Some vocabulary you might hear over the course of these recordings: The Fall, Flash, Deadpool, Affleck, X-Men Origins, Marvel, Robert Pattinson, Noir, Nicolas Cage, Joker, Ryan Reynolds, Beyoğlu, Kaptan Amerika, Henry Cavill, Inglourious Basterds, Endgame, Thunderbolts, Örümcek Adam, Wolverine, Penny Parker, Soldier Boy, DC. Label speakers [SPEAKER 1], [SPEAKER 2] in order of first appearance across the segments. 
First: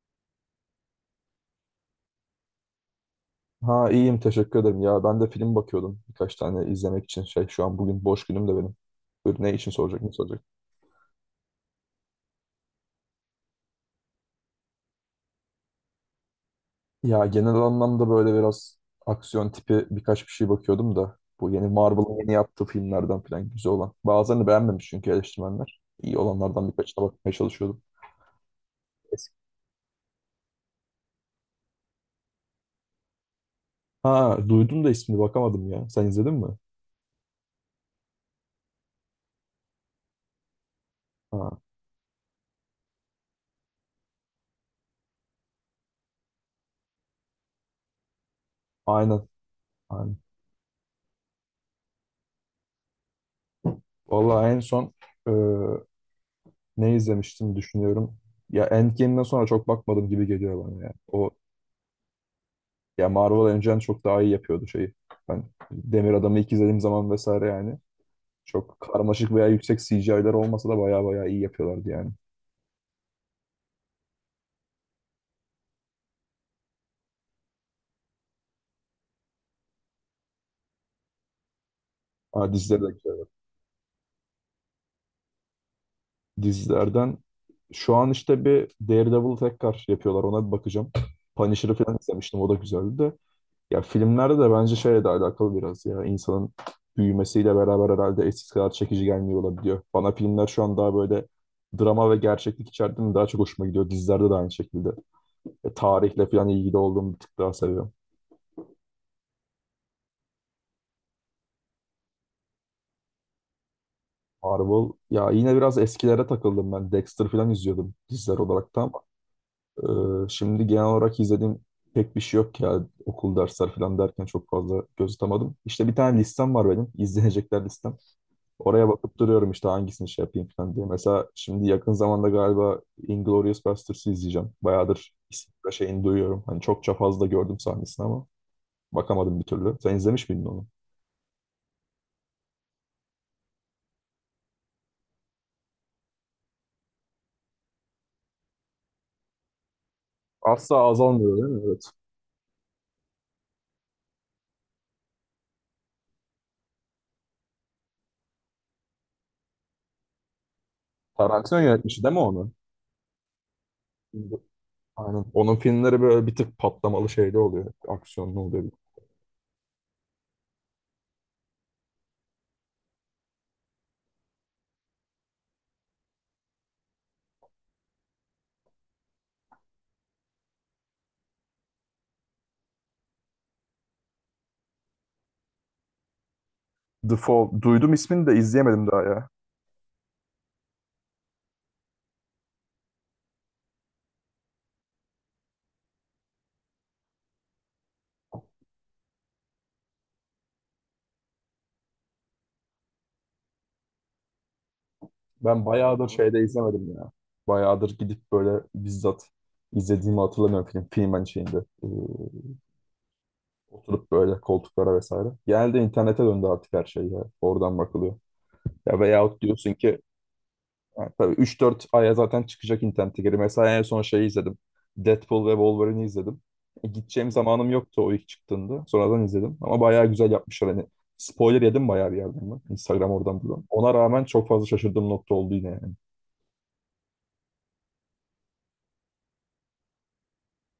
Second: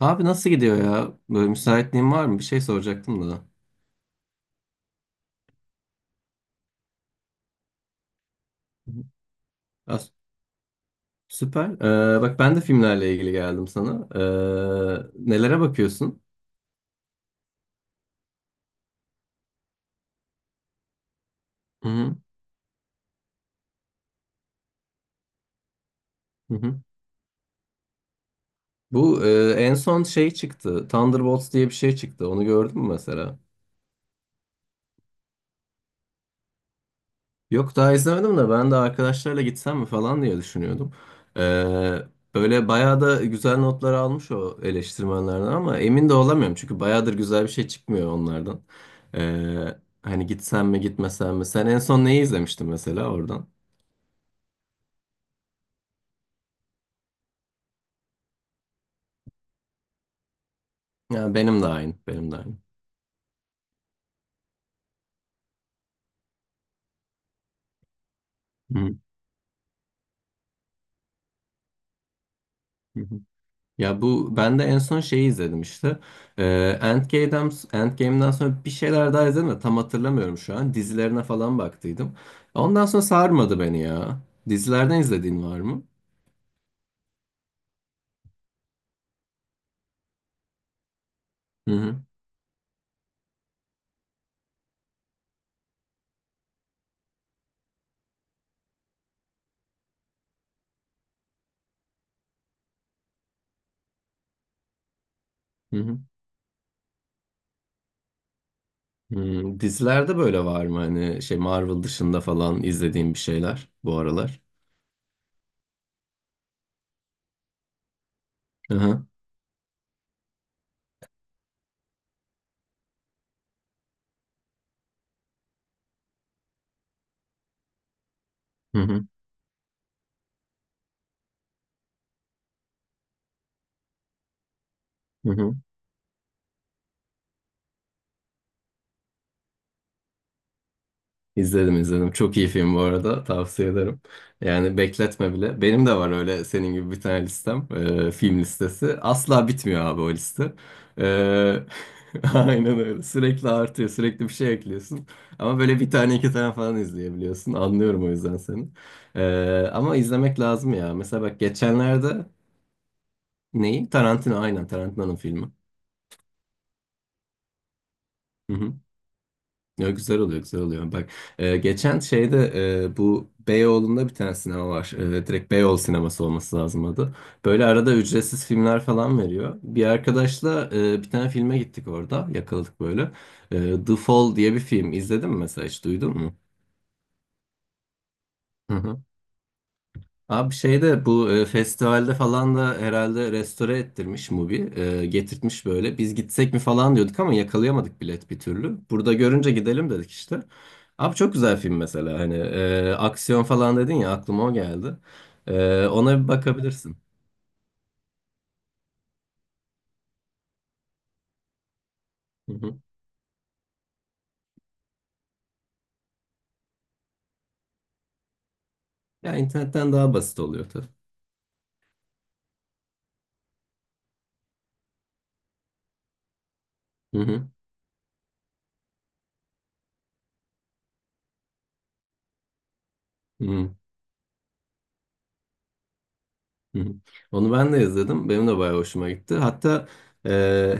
[SPEAKER 1] Abi nasıl gidiyor ya? Böyle müsaitliğin var mı? Bir şey soracaktım da.
[SPEAKER 2] Ha, iyiyim teşekkür ederim. Ya ben de film bakıyordum birkaç tane izlemek için. Şey şu an bugün boş günüm de benim. Buyur, ne için
[SPEAKER 1] Ya,
[SPEAKER 2] soracak ne soracak?
[SPEAKER 1] süper. Bak ben de filmlerle ilgili geldim sana. Nelere bakıyorsun?
[SPEAKER 2] Ya genel anlamda böyle biraz aksiyon tipi birkaç bir şey bakıyordum da. Bu yeni
[SPEAKER 1] Hı hı.
[SPEAKER 2] Marvel'ın yeni yaptığı filmlerden falan güzel olan. Bazılarını beğenmemiş çünkü eleştirmenler. İyi
[SPEAKER 1] Hı
[SPEAKER 2] olanlardan
[SPEAKER 1] hı.
[SPEAKER 2] birkaçına bakmaya çalışıyordum.
[SPEAKER 1] Bu
[SPEAKER 2] Eski.
[SPEAKER 1] en son şey çıktı. Thunderbolts diye bir şey çıktı. Onu gördün mü mesela?
[SPEAKER 2] Ha, duydum da ismini bakamadım ya. Sen izledin mi?
[SPEAKER 1] Yok daha izlemedim de ben de arkadaşlarla gitsem mi falan diye düşünüyordum. Ee,
[SPEAKER 2] Ha,
[SPEAKER 1] Böyle bayağı da güzel notlar almış o eleştirmenlerden, ama emin de olamıyorum. Çünkü bayağıdır güzel bir şey çıkmıyor onlardan.
[SPEAKER 2] aynen.
[SPEAKER 1] Ee,
[SPEAKER 2] Aynen.
[SPEAKER 1] Hani gitsem mi gitmesem mi? Sen en son neyi izlemiştin mesela oradan?
[SPEAKER 2] Vallahi en son e, ne izlemiştim düşünüyorum. Ya Endgame'den sonra çok bakmadım gibi geliyor bana ya.
[SPEAKER 1] Ya benim de aynı, benim de aynı.
[SPEAKER 2] Ya Marvel önceden çok daha iyi yapıyordu şeyi. Ben Demir Adam'ı ilk izlediğim zaman vesaire yani. Çok
[SPEAKER 1] Hı
[SPEAKER 2] karmaşık veya yüksek CGI'ler olmasa da baya baya iyi yapıyorlardı yani.
[SPEAKER 1] hı. Ya bu ben de en son şeyi izledim işte. Ee, Endgame'den sonra bir şeyler daha izledim de tam hatırlamıyorum şu an. Dizilerine falan baktıydım.
[SPEAKER 2] Aa, dizileri
[SPEAKER 1] Ondan
[SPEAKER 2] de
[SPEAKER 1] sonra
[SPEAKER 2] güzel.
[SPEAKER 1] sarmadı beni ya. Dizilerden izlediğin var mı?
[SPEAKER 2] Dizilerden şu an işte bir Daredevil'ı tekrar yapıyorlar. Ona bir bakacağım. Punisher'ı
[SPEAKER 1] Hı
[SPEAKER 2] falan
[SPEAKER 1] hı.
[SPEAKER 2] izlemiştim. O da güzeldi de. Ya filmlerde de bence şeyle de alakalı biraz ya insanın büyümesiyle beraber herhalde eskisi kadar çekici gelmiyor olabiliyor. Bana filmler şu an daha böyle drama ve gerçeklik içerdiğinde daha çok hoşuma gidiyor. Dizilerde de aynı şekilde.
[SPEAKER 1] Hı hı.
[SPEAKER 2] Tarihle falan ilgili olduğum bir tık daha seviyorum.
[SPEAKER 1] Dizilerde böyle var mı hani şey, Marvel dışında falan izlediğin bir şeyler bu aralar?
[SPEAKER 2] Marvel ya yine biraz eskilere takıldım ben. Dexter falan izliyordum diziler olarak
[SPEAKER 1] Hı
[SPEAKER 2] da ama
[SPEAKER 1] hı.
[SPEAKER 2] şimdi genel olarak izlediğim pek bir şey yok ya okul dersler falan derken çok fazla göz atamadım. İşte bir tane listem var benim, İzlenecekler listem.
[SPEAKER 1] Hı
[SPEAKER 2] Oraya
[SPEAKER 1] hı.
[SPEAKER 2] bakıp duruyorum işte hangisini şey yapayım falan diye. Mesela şimdi yakın zamanda galiba Inglourious Basterds'ı izleyeceğim. Bayağıdır
[SPEAKER 1] Hı
[SPEAKER 2] ismini
[SPEAKER 1] hı.
[SPEAKER 2] ve şeyini duyuyorum. Hani çokça fazla gördüm sahnesini ama bakamadım bir türlü. Sen izlemiş miydin onu?
[SPEAKER 1] İzledim, izledim. Çok iyi film bu arada. Tavsiye ederim. Yani bekletme bile. Benim de var öyle senin gibi bir tane listem. Film listesi. Asla bitmiyor abi o liste.
[SPEAKER 2] Asla azalmıyor değil
[SPEAKER 1] Ee,
[SPEAKER 2] mi? Evet.
[SPEAKER 1] aynen öyle. Sürekli artıyor. Sürekli bir şey ekliyorsun. Ama böyle bir tane iki tane falan izleyebiliyorsun. Anlıyorum o yüzden seni. Ama izlemek lazım ya. Mesela bak,
[SPEAKER 2] Tarantino yönetmişti değil mi
[SPEAKER 1] geçenlerde
[SPEAKER 2] onu?
[SPEAKER 1] neyi? Tarantino, aynen, Tarantino'nun
[SPEAKER 2] Aynen.
[SPEAKER 1] filmi.
[SPEAKER 2] Onun filmleri böyle bir tık patlamalı şeyde oluyor. Aksiyonlu oluyor.
[SPEAKER 1] Ya güzel oluyor, güzel oluyor. Bak, geçen şeyde bu Beyoğlu'nda bir tane sinema var. Direkt Beyoğlu Sineması olması lazım adı. Böyle arada ücretsiz filmler falan veriyor. Bir arkadaşla bir tane filme gittik orada. Yakaladık böyle. The Fall diye bir film. İzledin mi mesela, hiç duydun mu?
[SPEAKER 2] The Fall. Duydum ismini de izleyemedim daha ya.
[SPEAKER 1] Abi şeyde, bu festivalde falan da herhalde, restore ettirmiş Mubi. Getirtmiş böyle. Biz gitsek mi falan diyorduk ama yakalayamadık bilet bir türlü. Burada görünce gidelim dedik işte. Abi çok güzel film mesela. Hani aksiyon falan dedin ya, aklıma o geldi.
[SPEAKER 2] Ben bayağıdır
[SPEAKER 1] Ona bir
[SPEAKER 2] şeyde izlemedim
[SPEAKER 1] bakabilirsin.
[SPEAKER 2] ya. Bayağıdır gidip böyle bizzat izlediğimi hatırlamıyorum film. Filmen şeyinde. Ee,
[SPEAKER 1] Hı hı.
[SPEAKER 2] Oturup böyle koltuklara vesaire. Genelde internete döndü artık her şey ya. Oradan bakılıyor. Ya
[SPEAKER 1] Ya
[SPEAKER 2] veyahut diyorsun
[SPEAKER 1] internetten
[SPEAKER 2] ki
[SPEAKER 1] daha basit oluyor tabii.
[SPEAKER 2] ha, tabii 3-4 aya zaten çıkacak internete geri. Mesela en son şeyi izledim. Deadpool ve Wolverine'i izledim.
[SPEAKER 1] Hı
[SPEAKER 2] Gideceğim
[SPEAKER 1] hı.
[SPEAKER 2] zamanım yoktu o ilk çıktığında. Sonradan izledim. Ama bayağı güzel yapmışlar. Hani spoiler yedim bayağı bir yerden ben. Instagram oradan buradan.
[SPEAKER 1] Hı.
[SPEAKER 2] Ona rağmen çok fazla şaşırdığım nokta oldu yine yani.
[SPEAKER 1] Hı hı. Onu ben de izledim. Benim de bayağı hoşuma gitti. Hatta e,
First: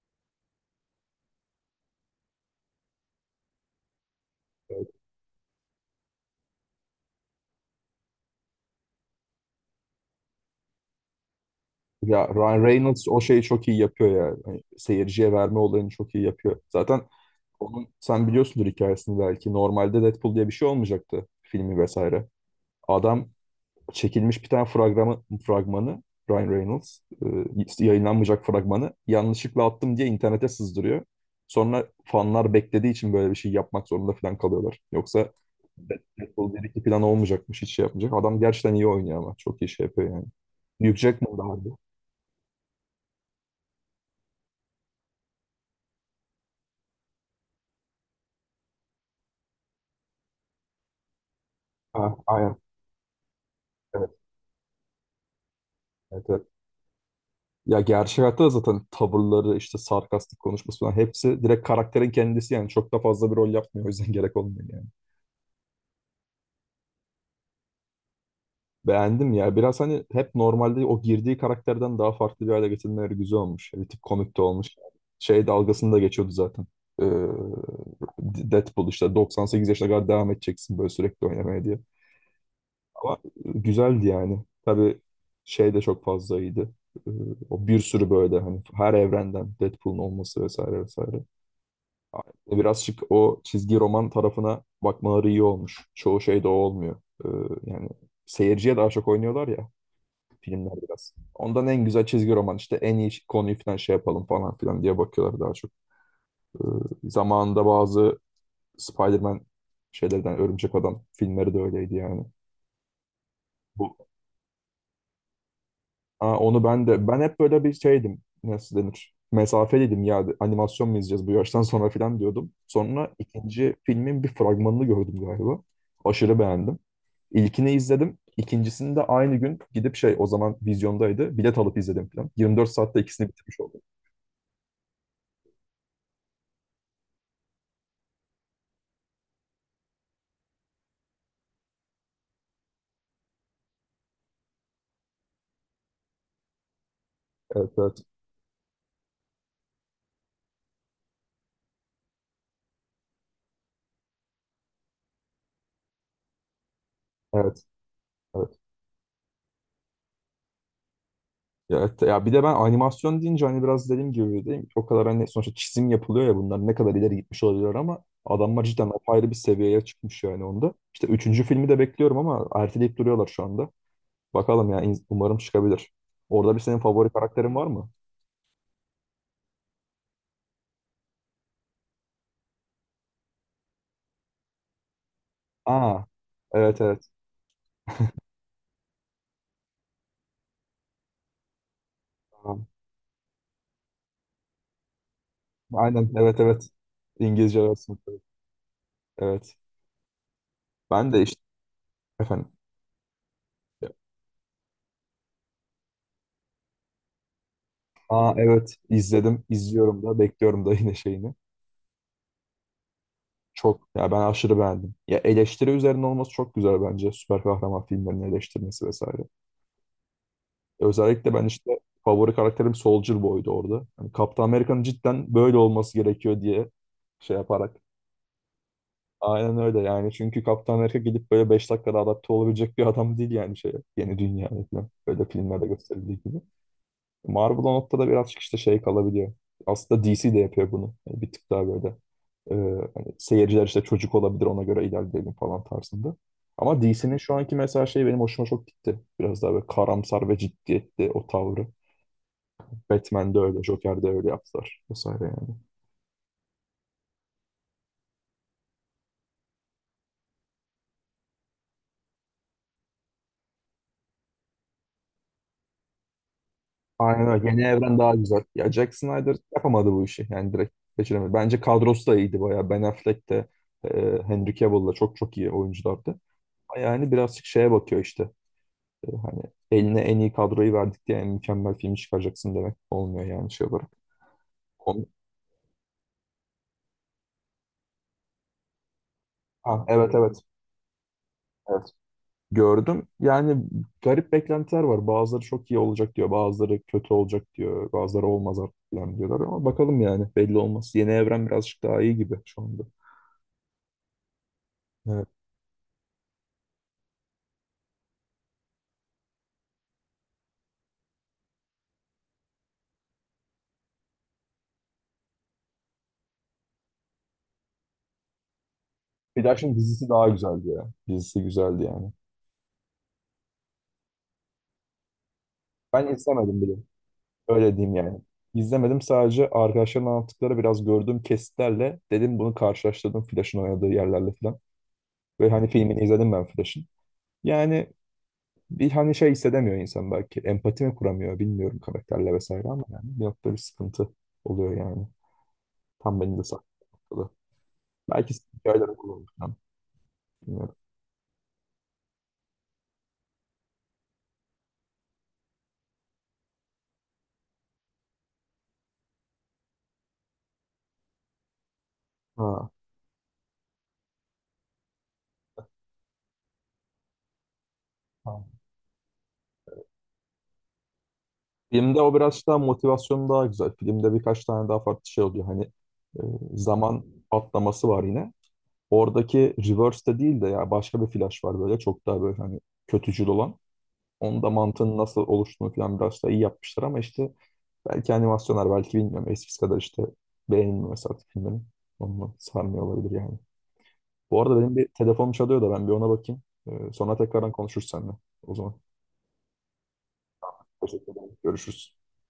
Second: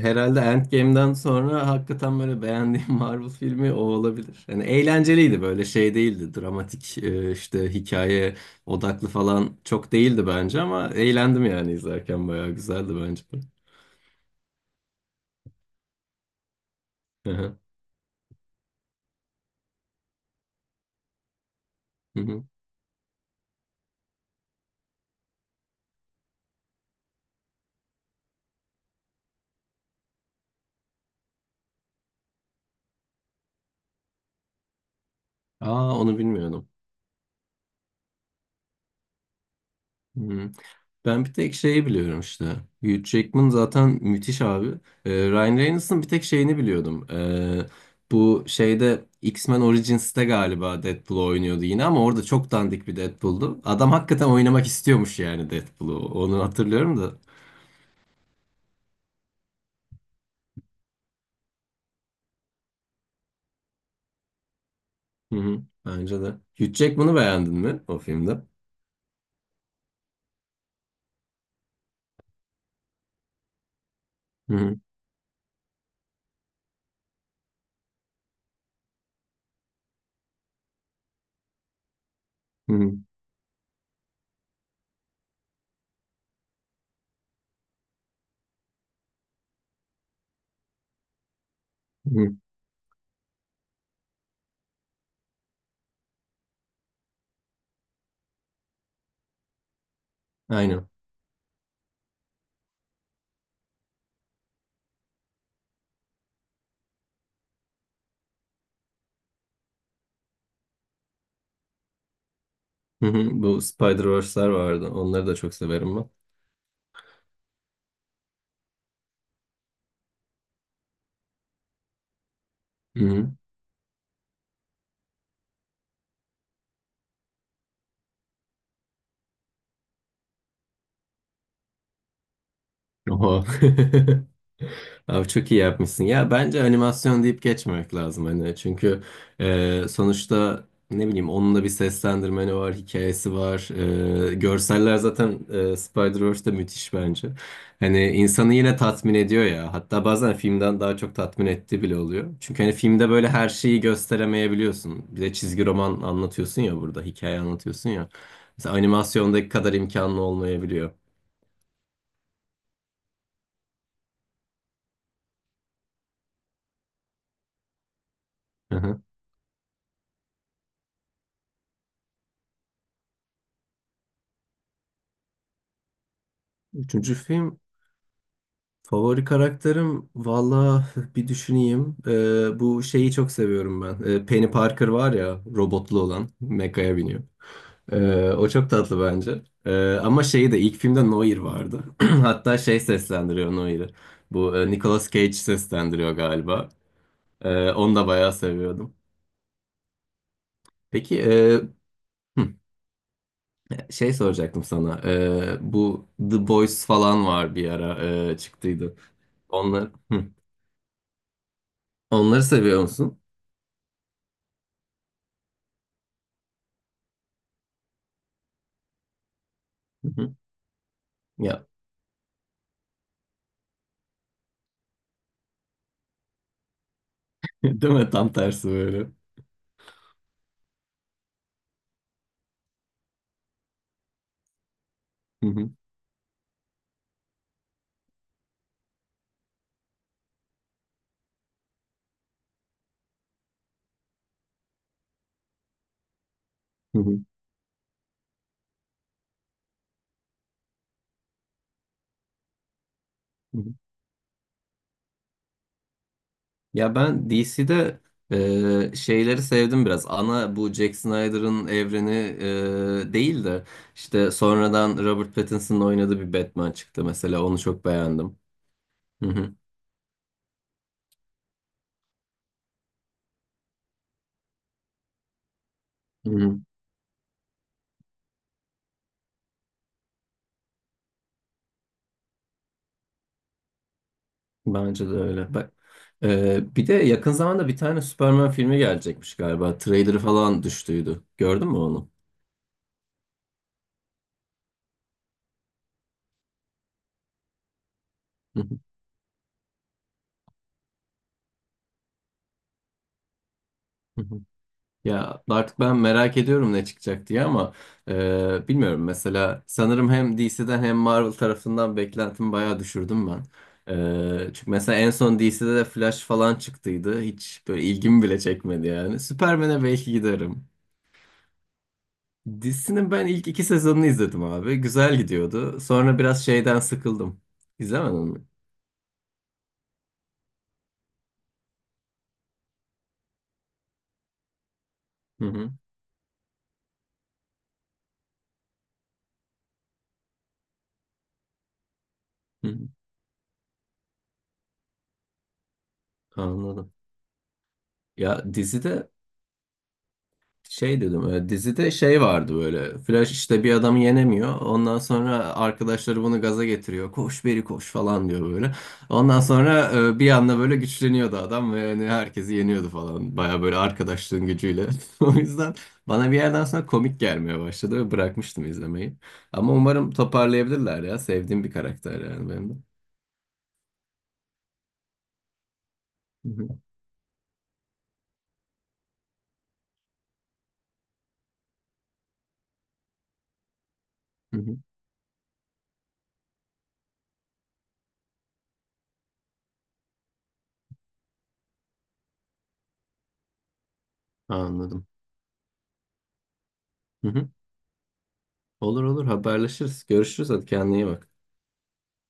[SPEAKER 1] herhalde Endgame'den sonra hakikaten böyle beğendiğim Marvel filmi o olabilir. Yani eğlenceliydi, böyle şey değildi. Dramatik, işte hikaye odaklı falan çok değildi bence, ama eğlendim yani
[SPEAKER 2] Ya
[SPEAKER 1] izlerken, bayağı
[SPEAKER 2] Ryan
[SPEAKER 1] güzeldi
[SPEAKER 2] Reynolds o
[SPEAKER 1] bence.
[SPEAKER 2] şeyi çok iyi yapıyor ya. Hani seyirciye verme olayını çok iyi yapıyor. Zaten
[SPEAKER 1] Hı hı.
[SPEAKER 2] onun sen biliyorsundur hikayesini belki. Normalde Deadpool diye bir şey olmayacaktı filmi
[SPEAKER 1] Hı
[SPEAKER 2] vesaire.
[SPEAKER 1] hı.
[SPEAKER 2] Adam çekilmiş bir tane fragmanı Ryan Reynolds yayınlanmayacak fragmanı yanlışlıkla attım diye internete sızdırıyor. Sonra fanlar beklediği için böyle bir şey yapmak zorunda falan kalıyorlar. Yoksa
[SPEAKER 1] Aa, onu
[SPEAKER 2] Deadpool
[SPEAKER 1] bilmiyordum.
[SPEAKER 2] 1-2 plan olmayacakmış hiç şey yapmayacak. Adam gerçekten iyi oynuyor ama çok iyi şey yapıyor yani.
[SPEAKER 1] Hmm.
[SPEAKER 2] Hugh
[SPEAKER 1] Ben bir
[SPEAKER 2] Jackman da
[SPEAKER 1] tek
[SPEAKER 2] vardı.
[SPEAKER 1] şeyi biliyorum işte. Hugh Jackman zaten müthiş abi. Ryan Reynolds'ın bir tek şeyini biliyordum. Bu şeyde, X-Men Origins'te galiba Deadpool oynuyordu yine, ama orada çok
[SPEAKER 2] Ha,
[SPEAKER 1] dandik bir Deadpool'du. Adam
[SPEAKER 2] evet,
[SPEAKER 1] hakikaten oynamak istiyormuş yani Deadpool'u.
[SPEAKER 2] evet,
[SPEAKER 1] Onu
[SPEAKER 2] evet.
[SPEAKER 1] hatırlıyorum da.
[SPEAKER 2] Ya gerçek hayatta da zaten tavırları, işte sarkastik konuşması falan hepsi direkt karakterin kendisi yani çok da fazla bir rol yapmıyor. O yüzden gerek olmuyor yani.
[SPEAKER 1] Hı hı. Bence de. Hugh Jackman'ı beğendin mi o filmde?
[SPEAKER 2] Beğendim ya. Biraz hani hep normalde o girdiği karakterden daha farklı bir hale getirmeleri güzel olmuş. Bir tip komik de
[SPEAKER 1] Hı
[SPEAKER 2] olmuş.
[SPEAKER 1] hı.
[SPEAKER 2] Şey dalgasını da geçiyordu zaten. Ee, Deadpool işte 98 yaşına kadar devam edeceksin böyle sürekli oynamaya diye.
[SPEAKER 1] Hı hı.
[SPEAKER 2] Ama güzeldi yani. Tabii şey de çok fazla iyiydi. Ee, O bir sürü böyle hani her evrenden Deadpool'un olması vesaire vesaire.
[SPEAKER 1] Hı hı.
[SPEAKER 2] Biraz şık o çizgi roman tarafına bakmaları iyi olmuş. Çoğu şey de o olmuyor. Yani seyirciye daha çok oynuyorlar ya filmler
[SPEAKER 1] Aynen.
[SPEAKER 2] biraz. Ondan en güzel çizgi roman işte en iyi konuyu falan şey yapalım falan filan diye bakıyorlar daha çok. Zamanında bazı Spider-Man şeylerden Örümcek Adam filmleri de öyleydi yani.
[SPEAKER 1] Hı hı. Bu
[SPEAKER 2] Bu
[SPEAKER 1] Spider-Verse'ler vardı. Onları da çok severim ben.
[SPEAKER 2] Aa, onu ben de ben hep böyle bir şeydim nasıl denir mesafeliydim ya animasyon mu izleyeceğiz bu yaştan sonra falan diyordum. Sonra ikinci filmin bir fragmanını gördüm galiba. Aşırı beğendim. İlkini izledim. İkincisini de aynı gün gidip şey o zaman vizyondaydı. Bilet alıp izledim falan. 24 saatte ikisini
[SPEAKER 1] Oha.
[SPEAKER 2] bitirmiş oldum.
[SPEAKER 1] Abi çok iyi yapmışsın. Ya bence animasyon deyip geçmemek lazım hani. Çünkü sonuçta, ne bileyim, onun da bir seslendirmeni var, hikayesi var. Görseller zaten Spider-Verse'de müthiş bence.
[SPEAKER 2] Evet, evet.
[SPEAKER 1] Hani insanı yine tatmin ediyor ya. Hatta bazen filmden daha çok tatmin ettiği bile oluyor. Çünkü hani filmde böyle her şeyi gösteremeyebiliyorsun. Bir de çizgi roman anlatıyorsun ya burada, hikaye
[SPEAKER 2] Evet.
[SPEAKER 1] anlatıyorsun ya.
[SPEAKER 2] Evet.
[SPEAKER 1] Mesela animasyondaki kadar imkanlı olmayabiliyor.
[SPEAKER 2] Ya, evet, ya bir de ben animasyon deyince hani biraz dediğim gibi değil mi? O kadar hani sonuçta çizim yapılıyor ya bunlar ne kadar ileri gitmiş olabilir ama adamlar
[SPEAKER 1] Hı
[SPEAKER 2] cidden
[SPEAKER 1] hı.
[SPEAKER 2] apayrı bir seviyeye çıkmış yani onda. İşte üçüncü filmi de bekliyorum ama erteleyip duruyorlar şu anda. Bakalım ya umarım çıkabilir. Orada bir senin favori
[SPEAKER 1] Üçüncü
[SPEAKER 2] karakterin
[SPEAKER 1] film
[SPEAKER 2] var mı?
[SPEAKER 1] Favori karakterim, valla bir düşüneyim. Bu şeyi çok seviyorum ben. Penny Parker var ya, robotlu
[SPEAKER 2] Aa,
[SPEAKER 1] olan,
[SPEAKER 2] evet,
[SPEAKER 1] mekaya
[SPEAKER 2] evet.
[SPEAKER 1] biniyor. O çok tatlı bence. Ama şeyi de, ilk filmde Noir vardı. Hatta
[SPEAKER 2] Tamam.
[SPEAKER 1] şey seslendiriyor Noir'i. Bu Nicolas Cage
[SPEAKER 2] Aynen,
[SPEAKER 1] seslendiriyor
[SPEAKER 2] evet,
[SPEAKER 1] galiba.
[SPEAKER 2] evet. İngilizce
[SPEAKER 1] Onu
[SPEAKER 2] versiyonu.
[SPEAKER 1] da bayağı seviyordum.
[SPEAKER 2] Evet. Evet. Ben
[SPEAKER 1] Peki
[SPEAKER 2] de işte efendim.
[SPEAKER 1] hı, şey soracaktım sana. Bu The Boys falan var, bir ara
[SPEAKER 2] Aa, evet,
[SPEAKER 1] çıktıydı.
[SPEAKER 2] izledim.
[SPEAKER 1] Onlar,
[SPEAKER 2] İzliyorum da
[SPEAKER 1] hı.
[SPEAKER 2] bekliyorum da yine şeyini.
[SPEAKER 1] Onları seviyor musun?
[SPEAKER 2] Çok ya ben aşırı beğendim. Ya eleştiri üzerine olması çok güzel bence. Süper kahraman filmlerinin eleştirmesi vesaire.
[SPEAKER 1] Hı hı.
[SPEAKER 2] Özellikle ben
[SPEAKER 1] Ya,
[SPEAKER 2] işte favori karakterim Soldier Boy'du orada. Yani Kaptan Amerika'nın cidden böyle olması gerekiyor diye şey yaparak.
[SPEAKER 1] değil mi? Tam tersi böyle.
[SPEAKER 2] Aynen öyle yani. Çünkü Kaptan Amerika gidip böyle 5 dakikada adapte olabilecek bir adam değil yani şeye. Yeni dünyaya falan. Böyle
[SPEAKER 1] Hı
[SPEAKER 2] filmlerde
[SPEAKER 1] hı,
[SPEAKER 2] gösterildiği gibi. Marvel o noktada birazcık işte şey kalabiliyor. Aslında DC de yapıyor bunu. Yani bir tık daha böyle e, hani seyirciler işte çocuk olabilir ona göre ilerleyelim falan tarzında. Ama
[SPEAKER 1] hı
[SPEAKER 2] DC'nin
[SPEAKER 1] hı,
[SPEAKER 2] şu anki mesela şey benim hoşuma çok gitti. Biraz daha böyle karamsar ve ciddiyetli o tavrı. Batman'de
[SPEAKER 1] hı
[SPEAKER 2] öyle,
[SPEAKER 1] hı.
[SPEAKER 2] Joker'de öyle yaptılar vesaire yani.
[SPEAKER 1] Ya ben DC'de şeyleri sevdim biraz. Ana bu Jack Snyder'ın evreni değil de, işte sonradan Robert Pattinson'ın oynadığı bir Batman çıktı
[SPEAKER 2] Aynen
[SPEAKER 1] mesela.
[SPEAKER 2] öyle.
[SPEAKER 1] Onu
[SPEAKER 2] Yeni
[SPEAKER 1] çok
[SPEAKER 2] evren daha
[SPEAKER 1] beğendim.
[SPEAKER 2] güzel. Ya Jack
[SPEAKER 1] Hı
[SPEAKER 2] Snyder
[SPEAKER 1] hı,
[SPEAKER 2] yapamadı bu işi. Yani direkt geçiremedi. Bence kadrosu da iyiydi bayağı. Ben Affleck de Henry Cavill da çok çok iyi oyunculardı.
[SPEAKER 1] hı hı.
[SPEAKER 2] Yani birazcık şeye bakıyor işte. Hani eline en iyi kadroyu verdik diye en mükemmel filmi çıkaracaksın demek olmuyor yani şey olarak. Onu-
[SPEAKER 1] Bence de öyle. Bak, bir de yakın zamanda bir tane Superman filmi gelecekmiş galiba.
[SPEAKER 2] Ha, evet,
[SPEAKER 1] Trailer'ı
[SPEAKER 2] evet.
[SPEAKER 1] falan düştüydü. Gördün mü
[SPEAKER 2] Evet.
[SPEAKER 1] onu?
[SPEAKER 2] Gördüm. Yani garip beklentiler var. Bazıları çok iyi olacak diyor. Bazıları kötü olacak diyor. Bazıları olmaz
[SPEAKER 1] Hı
[SPEAKER 2] artık
[SPEAKER 1] hı,
[SPEAKER 2] falan diyorlar ama bakalım yani belli olmaz. Yeni evren birazcık daha iyi gibi şu anda.
[SPEAKER 1] hı hı.
[SPEAKER 2] Evet.
[SPEAKER 1] Ya artık ben merak ediyorum ne çıkacak diye, ama bilmiyorum, mesela sanırım hem DC'den hem Marvel tarafından beklentimi bayağı düşürdüm ben. Çünkü mesela en son DC'de de Flash falan çıktıydı. Hiç böyle ilgimi bile çekmedi yani.
[SPEAKER 2] Flash'ın
[SPEAKER 1] Superman'e
[SPEAKER 2] dizisi
[SPEAKER 1] belki
[SPEAKER 2] daha
[SPEAKER 1] giderim.
[SPEAKER 2] güzeldi ya. Dizisi güzeldi yani.
[SPEAKER 1] Dizisinin ben ilk iki sezonunu izledim abi. Güzel gidiyordu.
[SPEAKER 2] Ben
[SPEAKER 1] Sonra biraz
[SPEAKER 2] izlemedim bile.
[SPEAKER 1] şeyden sıkıldım.
[SPEAKER 2] Öyle diyeyim yani.
[SPEAKER 1] İzlemedin mi?
[SPEAKER 2] İzlemedim, sadece arkadaşların anlattıkları biraz gördüğüm kesitlerle dedim bunu karşılaştırdım Flash'ın oynadığı yerlerle falan.
[SPEAKER 1] Hı
[SPEAKER 2] Ve hani
[SPEAKER 1] hı.
[SPEAKER 2] filmini izledim ben Flash'ın. Yani bir hani şey hissedemiyor insan belki. Empati mi kuramıyor bilmiyorum karakterle vesaire
[SPEAKER 1] hı
[SPEAKER 2] ama
[SPEAKER 1] hı.
[SPEAKER 2] yani bir noktada bir sıkıntı oluyor yani. Tam benim de
[SPEAKER 1] Anladım.
[SPEAKER 2] saklı. Belki
[SPEAKER 1] Ya
[SPEAKER 2] hikayeleri
[SPEAKER 1] dizide
[SPEAKER 2] kullanırım. Bilmiyorum.
[SPEAKER 1] Şey dedim, dizide şey vardı, böyle Flash işte bir adamı yenemiyor, ondan sonra arkadaşları bunu gaza getiriyor, koş beri koş falan diyor, böyle ondan sonra bir anda böyle güçleniyordu adam ve yani herkesi
[SPEAKER 2] Ha.
[SPEAKER 1] yeniyordu falan, baya böyle arkadaşlığın gücüyle. O yüzden bana bir yerden sonra komik gelmeye başladı ve
[SPEAKER 2] Ha.
[SPEAKER 1] bırakmıştım izlemeyi, ama umarım toparlayabilirler ya, sevdiğim bir
[SPEAKER 2] Filmde o
[SPEAKER 1] karakter
[SPEAKER 2] biraz
[SPEAKER 1] yani
[SPEAKER 2] daha
[SPEAKER 1] benim de.
[SPEAKER 2] motivasyon daha güzel. Filmde birkaç tane daha farklı şey oluyor. Hani e,
[SPEAKER 1] Hı hı,
[SPEAKER 2] zaman atlaması var yine. Oradaki reverse de değil de ya başka bir flash var böyle çok daha böyle hani kötücül olan. Onun da
[SPEAKER 1] hı hı.
[SPEAKER 2] mantığının nasıl oluştuğunu falan biraz daha iyi yapmışlar ama işte belki animasyonlar belki bilmiyorum eskisi kadar işte beğenilmiyor mesela artık filmlerin. Onunla sarmıyor olabilir yani. Bu arada benim bir
[SPEAKER 1] Anladım.
[SPEAKER 2] telefonum çalıyor da ben bir ona bakayım. Sonra
[SPEAKER 1] Hı hı.
[SPEAKER 2] tekrardan konuşuruz seninle. O zaman
[SPEAKER 1] Olur, olur, haberleşiriz, görüşürüz. Hadi kendine iyi
[SPEAKER 2] teşekkür
[SPEAKER 1] bak.
[SPEAKER 2] ederim. Görüşürüz.